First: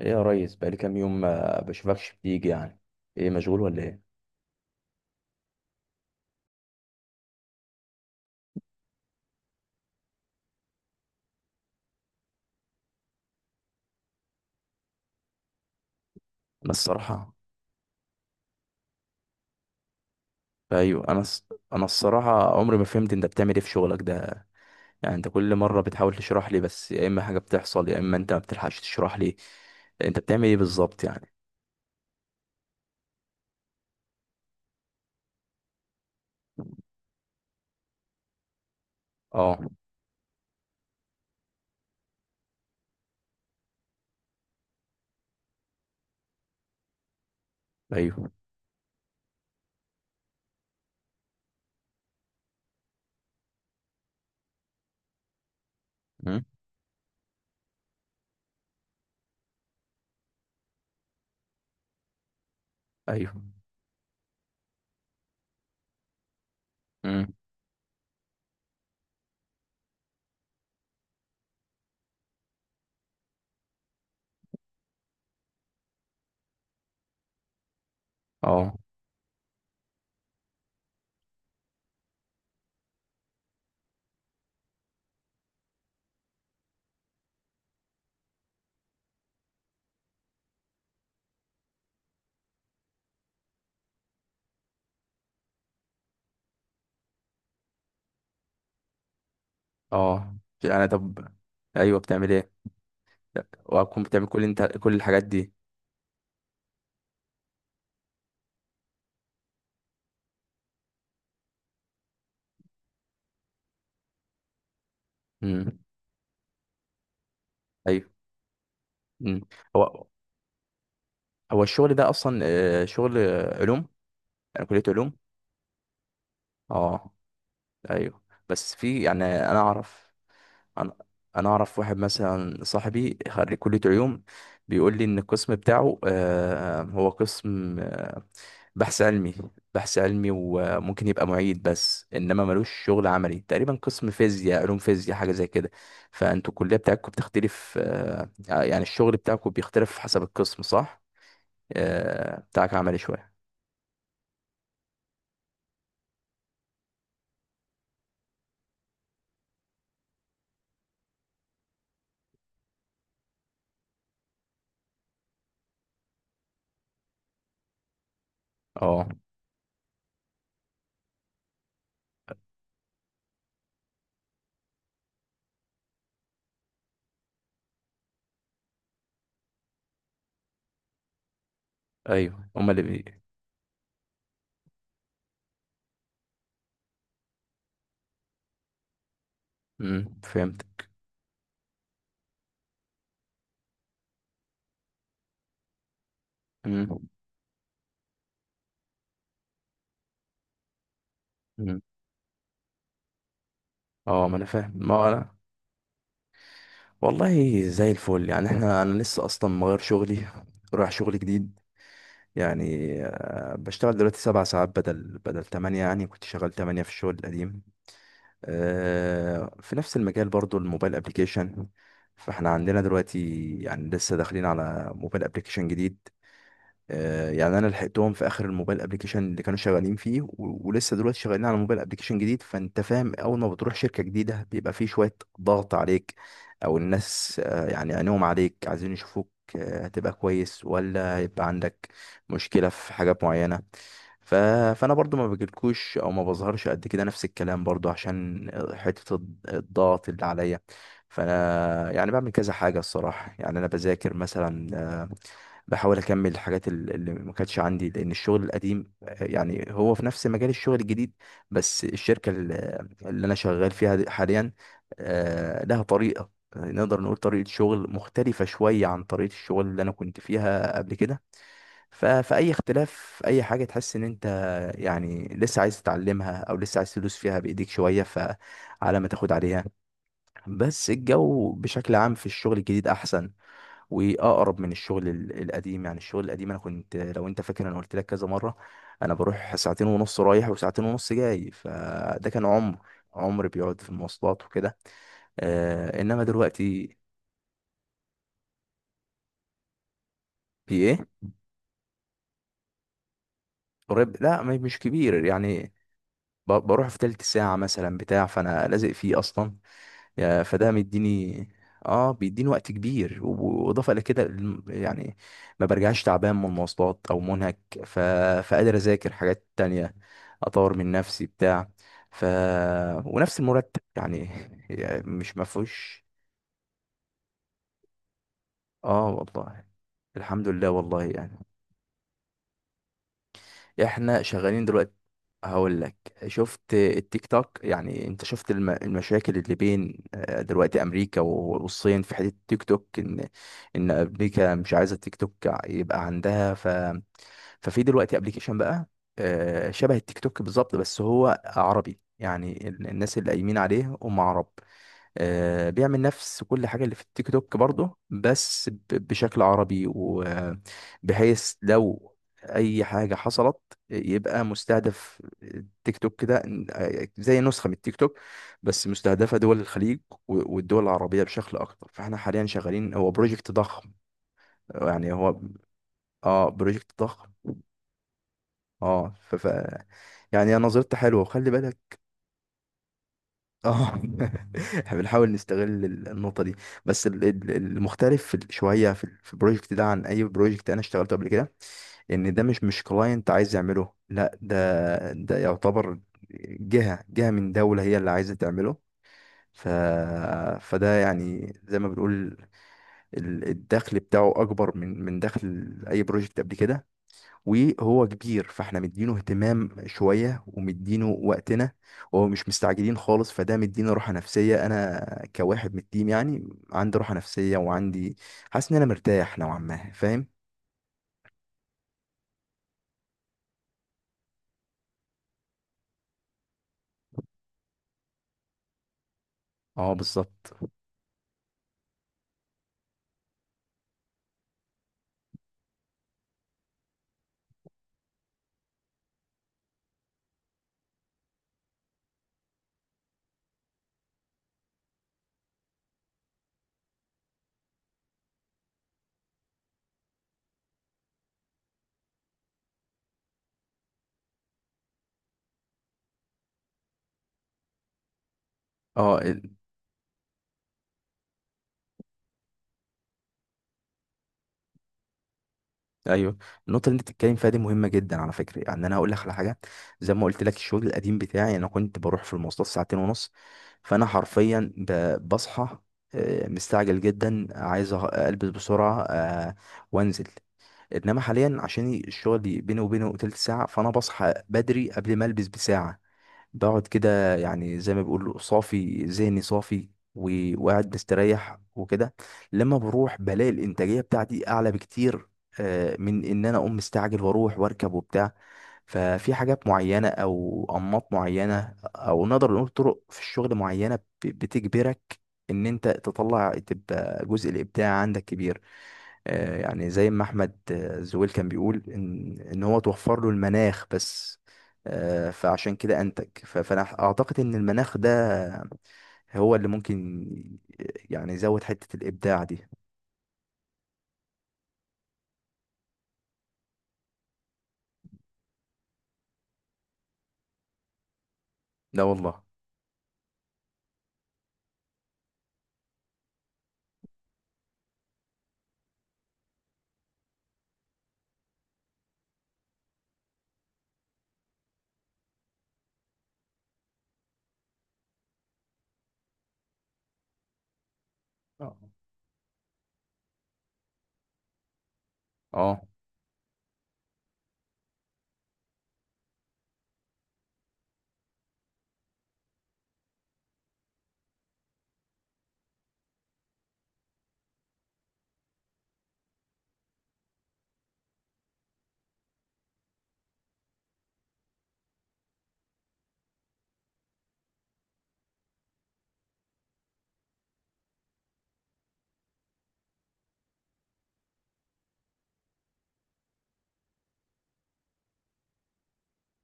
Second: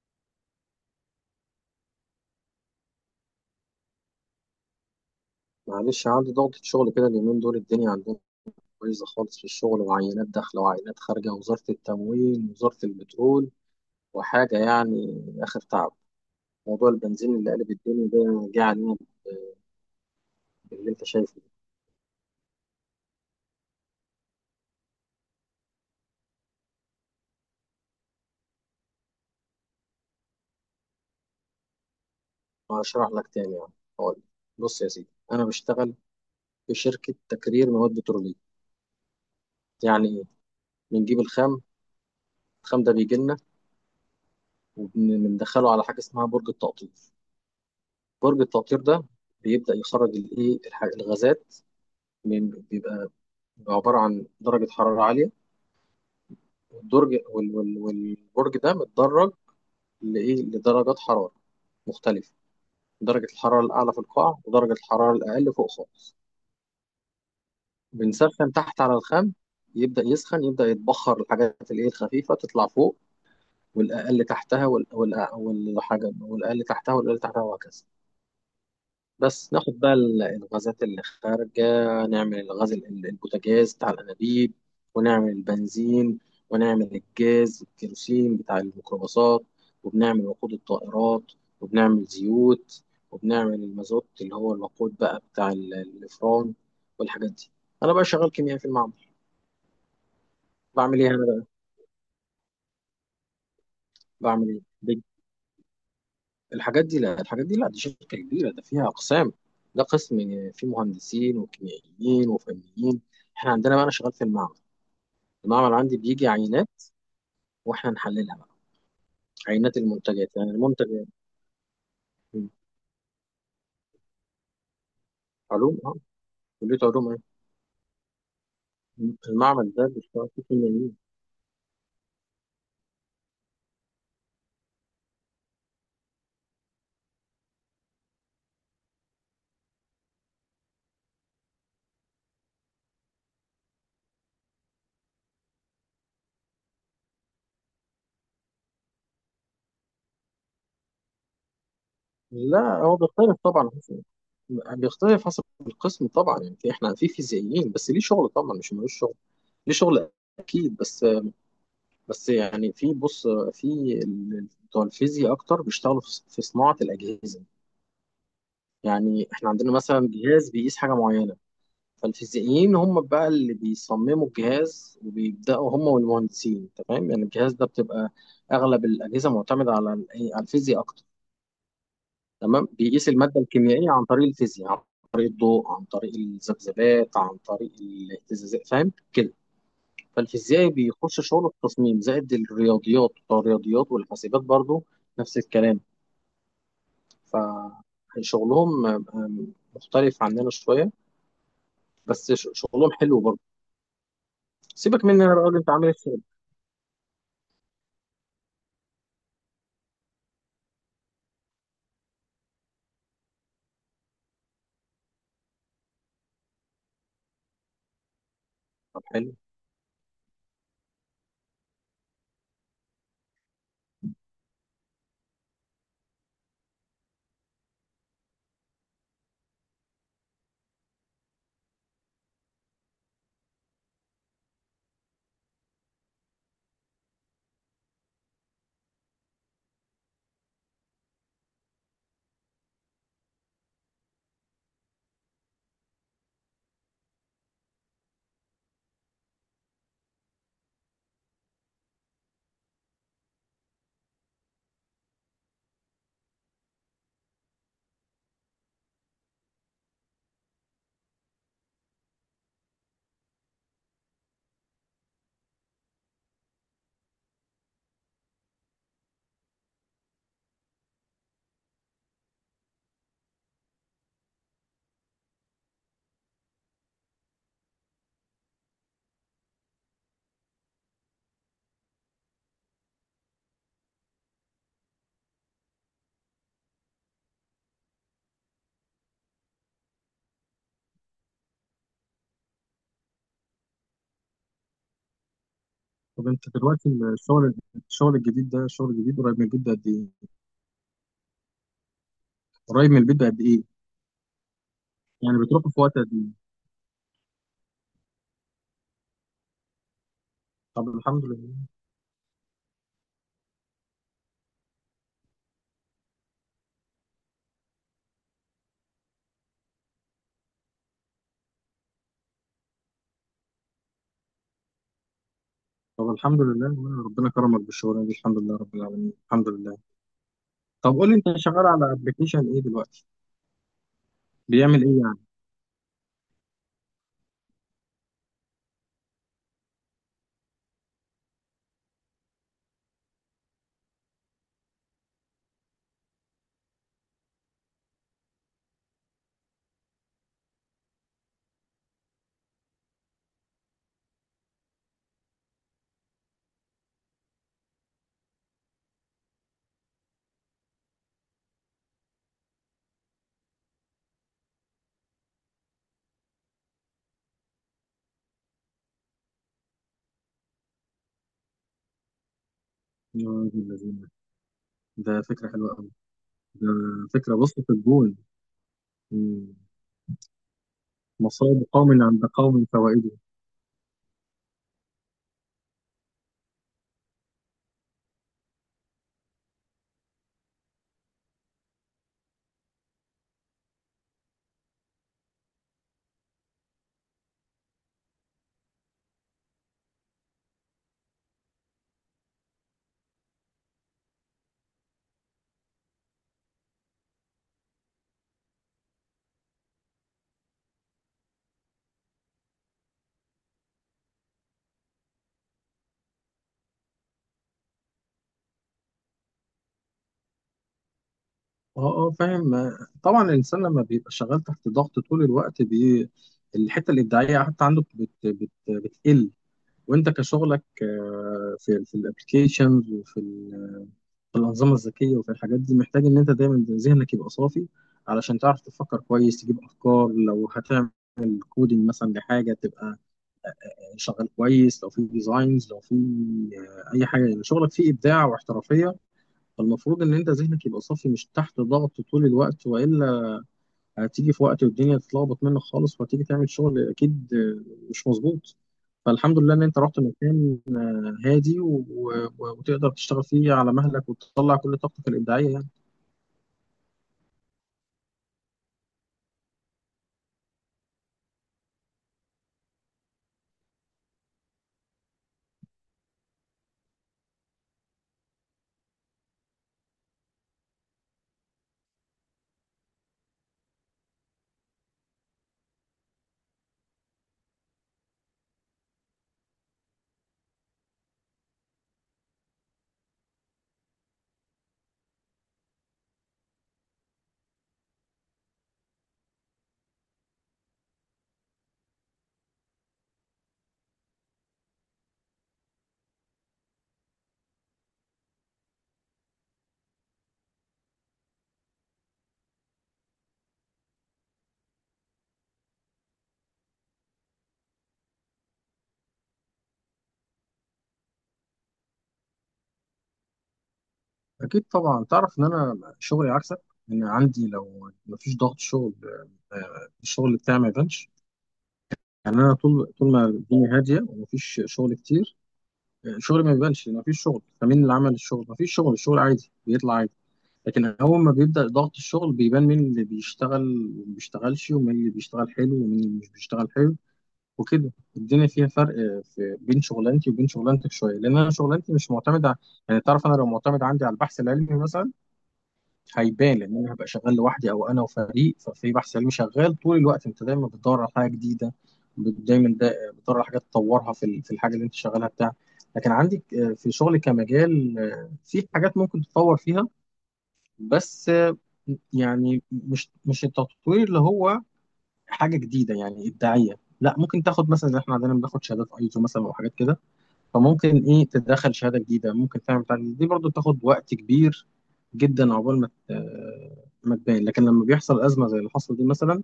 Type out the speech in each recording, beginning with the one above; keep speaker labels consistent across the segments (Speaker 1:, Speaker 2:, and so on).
Speaker 1: ايه يا ريس، بقالي كام يوم ما بشوفكش بتيجي يعني؟ ايه، مشغول ولا ايه؟
Speaker 2: معلش، عندي ضغطة شغل كده اليومين دول. الدنيا عندنا بايظة خالص في الشغل، وعينات داخلة وعينات خارجة، وزارة التموين، وزارة البترول، وحاجة يعني آخر تعب.
Speaker 1: انا
Speaker 2: موضوع
Speaker 1: الصراحه.
Speaker 2: البنزين اللي قلب الدنيا ده جه علينا باللي أنت
Speaker 1: ايوه انا
Speaker 2: شايفه.
Speaker 1: الص- انا الصراحه عمري ما فهمت انت بتعمل ايه في شغلك ده يعني. انت كل مره بتحاول تشرح لي، بس يا اما حاجه بتحصل يا اما انت ما بتلحقش تشرح لي. انت بتعمل ايه بالظبط يعني؟
Speaker 2: ده هشرح لك تاني، يعني هقول لك. بص يا سيدي، أنا بشتغل في شركة تكرير مواد بترولية.
Speaker 1: اه.
Speaker 2: يعني إيه؟ بنجيب الخام. الخام ده بيجي لنا وبندخله على حاجة اسمها برج التقطير.
Speaker 1: ايوه.
Speaker 2: برج التقطير ده بيبدأ يخرج الإيه الغازات، من بيبقى عبارة عن درجة حرارة عالية.
Speaker 1: امم.
Speaker 2: والبرج ده متدرج لإيه، لدرجات حرارة مختلفة. درجة
Speaker 1: ايوه.
Speaker 2: الحرارة الأعلى في القاع، ودرجة الحرارة الأقل فوق خالص.
Speaker 1: امم.
Speaker 2: بنسخن تحت على الخام، يبدأ يسخن، يبدأ يتبخر الحاجات الإيه الخفيفة تطلع فوق، والأقل تحتها والحاجة، والأقل تحتها، والأقل تحتها، وهكذا.
Speaker 1: اه.
Speaker 2: بس ناخد بقى الغازات اللي خارجة، نعمل الغاز البوتاجاز بتاع الأنابيب، ونعمل البنزين، ونعمل الجاز الكيروسين بتاع الميكروباصات، وبنعمل وقود الطائرات، وبنعمل زيوت، وبنعمل المازوت اللي هو الوقود بقى بتاع الإفران والحاجات دي. أنا بقى شغال كيميائي في المعمل.
Speaker 1: اه. يعني
Speaker 2: بعمل إيه أنا
Speaker 1: طب.
Speaker 2: بقى؟
Speaker 1: ايوه، بتعمل ايه؟ لا، وهتكون بتعمل كل،
Speaker 2: بعمل إيه
Speaker 1: انت كل الحاجات دي؟
Speaker 2: الحاجات دي لا، الحاجات دي لا، دي شركة كبيرة، ده فيها أقسام. ده قسم فيه مهندسين وكيميائيين وفنيين. احنا عندنا بقى، انا شغال في المعمل. المعمل
Speaker 1: امم.
Speaker 2: عندي بيجي عينات، واحنا
Speaker 1: ايوه.
Speaker 2: نحللها بقى،
Speaker 1: امم.
Speaker 2: عينات
Speaker 1: هو
Speaker 2: المنتجات، يعني المنتج.
Speaker 1: هو الشغل ده اصلا
Speaker 2: م.
Speaker 1: شغل علوم؟ يعني كليه علوم؟
Speaker 2: علوم، اه. كلية علوم،
Speaker 1: اه.
Speaker 2: ايه.
Speaker 1: ايوه. بس في، يعني انا
Speaker 2: المعمل ده
Speaker 1: اعرف.
Speaker 2: بيشتغل فيه
Speaker 1: انا
Speaker 2: كيميائيين.
Speaker 1: انا اعرف واحد مثلا، صاحبي خريج كلية علوم، بيقول لي ان القسم بتاعه هو قسم بحث علمي. بحث علمي وممكن يبقى معيد، بس انما ملوش شغل عملي تقريبا، قسم فيزياء، علوم فيزياء، حاجة زي كده. فانتوا الكلية بتاعتكم بتختلف، يعني الشغل بتاعكم بيختلف حسب القسم صح؟ بتاعك
Speaker 2: لا، هو
Speaker 1: عملي
Speaker 2: بيختلف
Speaker 1: شوية.
Speaker 2: طبعا بيختلف حسب القسم طبعا. يعني احنا في فيزيائيين، بس ليه شغل طبعا، مش ملوش شغل. ليه شغل اكيد، بس يعني، بص، في بتوع الفيزياء اكتر بيشتغلوا في صناعة الاجهزة.
Speaker 1: اه.
Speaker 2: يعني احنا عندنا مثلا جهاز بيقيس حاجة معينة، فالفيزيائيين هم بقى اللي بيصمموا الجهاز، وبيبدأوا هم والمهندسين، انت فاهم يعني. الجهاز ده بتبقى اغلب الاجهزه معتمده على إيه؟ على الفيزياء اكتر.
Speaker 1: ايوه،
Speaker 2: تمام،
Speaker 1: هما اللي بي.
Speaker 2: بيقيس الماده الكيميائيه عن طريق الفيزياء، عن طريق الضوء، عن طريق الذبذبات، عن طريق الاهتزازات، فاهم كده.
Speaker 1: مم، فهمت.
Speaker 2: فالفيزيائي بيخش شغل التصميم، زائد الرياضيات، بتوع الرياضيات والحاسبات برضو، نفس الكلام.
Speaker 1: مم.
Speaker 2: فشغلهم مختلف عننا شويه.
Speaker 1: مم.
Speaker 2: بس شغلهم حلو برضو.
Speaker 1: اه ما انا فاهم، ما
Speaker 2: سيبك
Speaker 1: هو
Speaker 2: مني،
Speaker 1: انا.
Speaker 2: انا بقول انت عامل ايه في شغلك؟
Speaker 1: والله زي الفل يعني. احنا، انا لسه اصلا مغير شغلي، رايح شغل جديد. يعني بشتغل دلوقتي سبع ساعات بدل تمانية، يعني كنت شغال تمانية في الشغل القديم.
Speaker 2: طب حلو.
Speaker 1: في نفس المجال برضو، الموبايل ابليكيشن. فاحنا عندنا دلوقتي، يعني لسه داخلين على موبايل ابليكيشن جديد. يعني انا لحقتهم في اخر الموبايل ابلكيشن اللي كانوا شغالين فيه، ولسه دلوقتي شغالين على موبايل ابلكيشن جديد. فانت فاهم، اول ما بتروح شركة جديدة بيبقى فيه شوية ضغط عليك، او الناس يعني عينيهم عليك، عايزين يشوفوك هتبقى كويس ولا هيبقى عندك مشكلة في حاجات معينة. ف... فانا برضو ما بجيلكوش او ما بظهرش قد كده، نفس الكلام برضو، عشان حتة الضغط اللي عليا. فانا يعني بعمل كذا حاجة الصراحة. يعني انا بذاكر مثلا، آه، بحاول اكمل الحاجات اللي ما كانتش عندي، لان الشغل القديم يعني هو في نفس مجال الشغل الجديد، بس الشركه اللي انا شغال فيها حاليا لها طريقه نقدر نقول طريقه شغل مختلفه شويه عن طريقه الشغل اللي انا كنت فيها قبل كده. فاي اختلاف، اي حاجه تحس ان انت يعني لسه عايز تتعلمها او لسه عايز تدوس فيها بايديك شويه، فعلى ما تاخد عليها. بس الجو بشكل عام في الشغل الجديد احسن واقرب من الشغل القديم. يعني الشغل القديم انا كنت، لو انت فاكر انا قلت لك كذا مره، انا بروح ساعتين ونص رايح وساعتين ونص جاي، فده كان عمر، عمر بيقعد في المواصلات وكده. آه، انما
Speaker 2: طب انت دلوقتي
Speaker 1: دلوقتي
Speaker 2: الشغل الجديد ده، الشغل الجديد قريب من البيت بقد ايه؟
Speaker 1: في ايه؟
Speaker 2: قريب من البيت بقد ايه؟
Speaker 1: قريب، لا مش كبير
Speaker 2: يعني بتروحوا
Speaker 1: يعني.
Speaker 2: في وقت قد ايه؟
Speaker 1: بروح في تلت ساعه مثلا بتاع، فانا لازق فيه اصلا. فده
Speaker 2: طب الحمد
Speaker 1: مديني،
Speaker 2: لله.
Speaker 1: اه بيديني وقت كبير، واضافه الى كده يعني ما برجعش تعبان من المواصلات او منهك. ف... فقادر اذاكر حاجات تانية، اطور من نفسي بتاع. ف. ونفس المرتب يعني يعني مش مفهوش.
Speaker 2: طب الحمد لله، وانا ربنا كرمك بالشغلانه دي، الحمد لله رب
Speaker 1: اه
Speaker 2: العالمين، الحمد
Speaker 1: والله،
Speaker 2: لله.
Speaker 1: الحمد لله
Speaker 2: طب
Speaker 1: والله
Speaker 2: قول لي، انت
Speaker 1: يعني.
Speaker 2: شغال على ابلكيشن ايه دلوقتي؟
Speaker 1: احنا شغالين
Speaker 2: بيعمل ايه
Speaker 1: دلوقتي.
Speaker 2: يعني؟
Speaker 1: هقول لك، شفت التيك توك؟ يعني انت شفت المشاكل اللي بين دلوقتي امريكا والصين في حته التيك توك، ان امريكا مش عايزه التيك توك يبقى عندها. ف. ففي دلوقتي ابلكيشن بقى شبه التيك توك بالظبط، بس هو عربي، يعني الناس اللي قايمين عليه هم عرب. بيعمل نفس كل حاجة اللي في التيك توك برضه، بس بشكل عربي، وبحيث لو أي حاجة حصلت يبقى مستهدف التيك توك كده. زي نسخة من التيك توك، بس مستهدفة دول الخليج والدول العربية بشكل أكتر. فاحنا حاليا شغالين، هو
Speaker 2: يا
Speaker 1: بروجكت
Speaker 2: راجل
Speaker 1: ضخم،
Speaker 2: الذين،
Speaker 1: يعني
Speaker 2: ده
Speaker 1: هو،
Speaker 2: فكره حلوه قوي.
Speaker 1: اه
Speaker 2: ده
Speaker 1: بروجكت ضخم.
Speaker 2: فكره، بص، في الجون.
Speaker 1: اه.
Speaker 2: مم.
Speaker 1: يعني هي نظرتي حلوة، وخلي
Speaker 2: مصائب
Speaker 1: بالك.
Speaker 2: قوم عند قوم فوائده.
Speaker 1: اه. احنا بنحاول نستغل النقطة دي. بس المختلف في شوية في في البروجكت ده عن أي بروجكت أنا اشتغلته قبل كده، إن ده مش كلاينت عايز يعمله، لا ده، ده يعتبر جهة من دولة هي اللي عايزة تعمله. ف. فده يعني زي ما بنقول، الدخل بتاعه أكبر من دخل أي بروجكت قبل كده، وهو كبير، فاحنا مدينه اهتمام شوية ومدينه وقتنا، وهو مش مستعجلين خالص، فده مدينا راحة نفسية. انا كواحد من التيم يعني عندي راحة نفسية، وعندي، حاسس ان انا مرتاح نوعا ما، فاهم.
Speaker 2: اه، اه، فاهم طبعا. الانسان لما بيبقى شغال تحت ضغط طول الوقت الحته الابداعيه حتى عنده بتقل.
Speaker 1: اه
Speaker 2: وانت
Speaker 1: بالظبط.
Speaker 2: كشغلك، في الابلكيشنز، في الانظمه الذكيه وفي الحاجات دي، محتاج ان انت دايما ذهنك يبقى صافي، علشان تعرف تفكر كويس، تجيب افكار. لو هتعمل كودينج مثلا لحاجه، تبقى شغال كويس. لو في ديزاينز، لو في اي حاجه، يعني شغلك فيه ابداع واحترافيه. فالمفروض ان انت ذهنك يبقى صافي، مش تحت ضغط طول الوقت، والا هتيجي في وقت والدنيا تتلخبط منك خالص، وهتيجي تعمل شغل اكيد مش مظبوط.
Speaker 1: اه
Speaker 2: فالحمد لله ان انت رحت مكان هادي وتقدر تشتغل فيه على مهلك، وتطلع كل طاقتك الابداعيه يعني.
Speaker 1: ايوه. النقطة اللي انت بتتكلم فيها دي مهمة جدا على فكرة. يعني انا هقول لك على حاجة، زي ما قلت لك الشغل القديم بتاعي انا كنت بروح في المواصلات ساعتين ونص، فانا حرفيا بصحى مستعجل جدا، عايز البس بسرعة وانزل. انما حاليا عشان الشغل بيني وبينه تلت ساعه، فانا بصحى بدري قبل ما البس بساعه، بقعد كده يعني زي ما بيقولوا صافي، ذهني صافي، وقاعد مستريح وكده. لما بروح بلاقي الانتاجيه بتاعتي اعلى بكتير من ان انا اقوم مستعجل واروح واركب وبتاع. ففي حاجات معينه او انماط معينه او نقدر نقول طرق في الشغل معينه بتجبرك ان انت تطلع، تبقى جزء الابداع عندك كبير. يعني زي ما احمد زويل كان بيقول ان هو توفر له المناخ بس فعشان كده انتج. فانا اعتقد ان المناخ ده هو اللي ممكن يعني يزود حتة الابداع دي.
Speaker 2: اكيد طبعا. تعرف ان انا شغلي عكسك، ان عندي لو مفيش ضغط شغل الشغل بتاعي ما يبانش.
Speaker 1: لا
Speaker 2: يعني
Speaker 1: والله.
Speaker 2: انا طول ما الدنيا هاديه ومفيش شغل كتير، شغلي ما يبانش. مفيش شغل، فمين اللي عمل الشغل؟ مفيش شغل، الشغل عادي بيطلع عادي. لكن أول ما بيبدأ ضغط الشغل بيبان مين اللي بيشتغل وما بيشتغلش، ومين اللي بيشتغل حلو ومين اللي مش بيشتغل حلو، وكده. الدنيا فيها فرق في بين شغلانتي وبين شغلانتك شوية، لأن أنا
Speaker 1: اه.
Speaker 2: شغلانتي مش معتمدة يعني، تعرف أنا لو معتمد عندي على البحث العلمي مثلا،
Speaker 1: اه.
Speaker 2: هيبان، لأن أنا هبقى شغال لوحدي أو أنا وفريق. ففي بحث علمي شغال طول الوقت، أنت دايما بتدور على حاجة جديدة، دايما دا بتدور على حاجات تطورها في في الحاجة اللي أنت شغالها بتاع. لكن عندك، في شغلي كمجال، في حاجات ممكن تتطور فيها، بس يعني مش التطوير اللي هو حاجه جديده يعني ابداعيه، لا. ممكن تاخد مثلا، زي احنا عندنا بناخد شهادات ايزو مثلا، او حاجات كده. فممكن ايه تدخل شهاده جديده، ممكن تعمل بتاع جديد. دي برضو تاخد وقت كبير جدا عقبال ما تبان. لكن لما بيحصل ازمه زي اللي حصل دي مثلا،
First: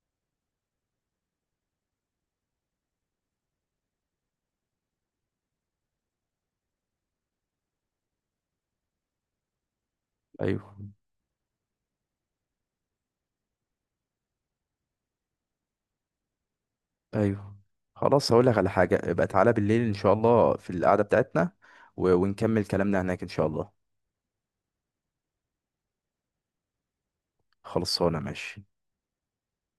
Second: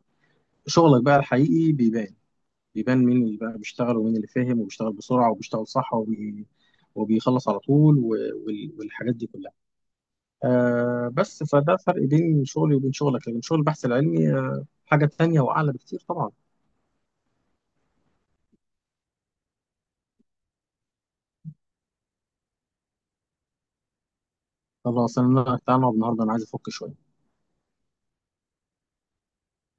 Speaker 2: شغلك بقى الحقيقي بيبان. بيبان مين اللي بقى بيشتغل، ومين اللي فاهم وبيشتغل بسرعه وبيشتغل صح وبيخلص على طول، والحاجات دي كلها.
Speaker 1: ايوه.
Speaker 2: آه، بس فده فرق بين شغلي وبين شغلك، لكن شغل البحث العلمي آه، حاجة تانية وأعلى بكتير طبعا.
Speaker 1: ايوه، خلاص هقول لك على حاجة، يبقى تعالى بالليل ان شاء الله في القعدة بتاعتنا، ونكمل كلامنا هناك ان شاء الله.
Speaker 2: خلاص، أنا تعالى نقعد النهاردة، أنا عايز أفك شوية.
Speaker 1: خلصانة ماشي.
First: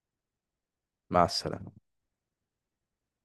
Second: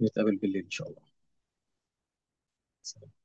Speaker 2: نتقابل بالليل إن شاء
Speaker 1: مع السلامة.
Speaker 2: الله.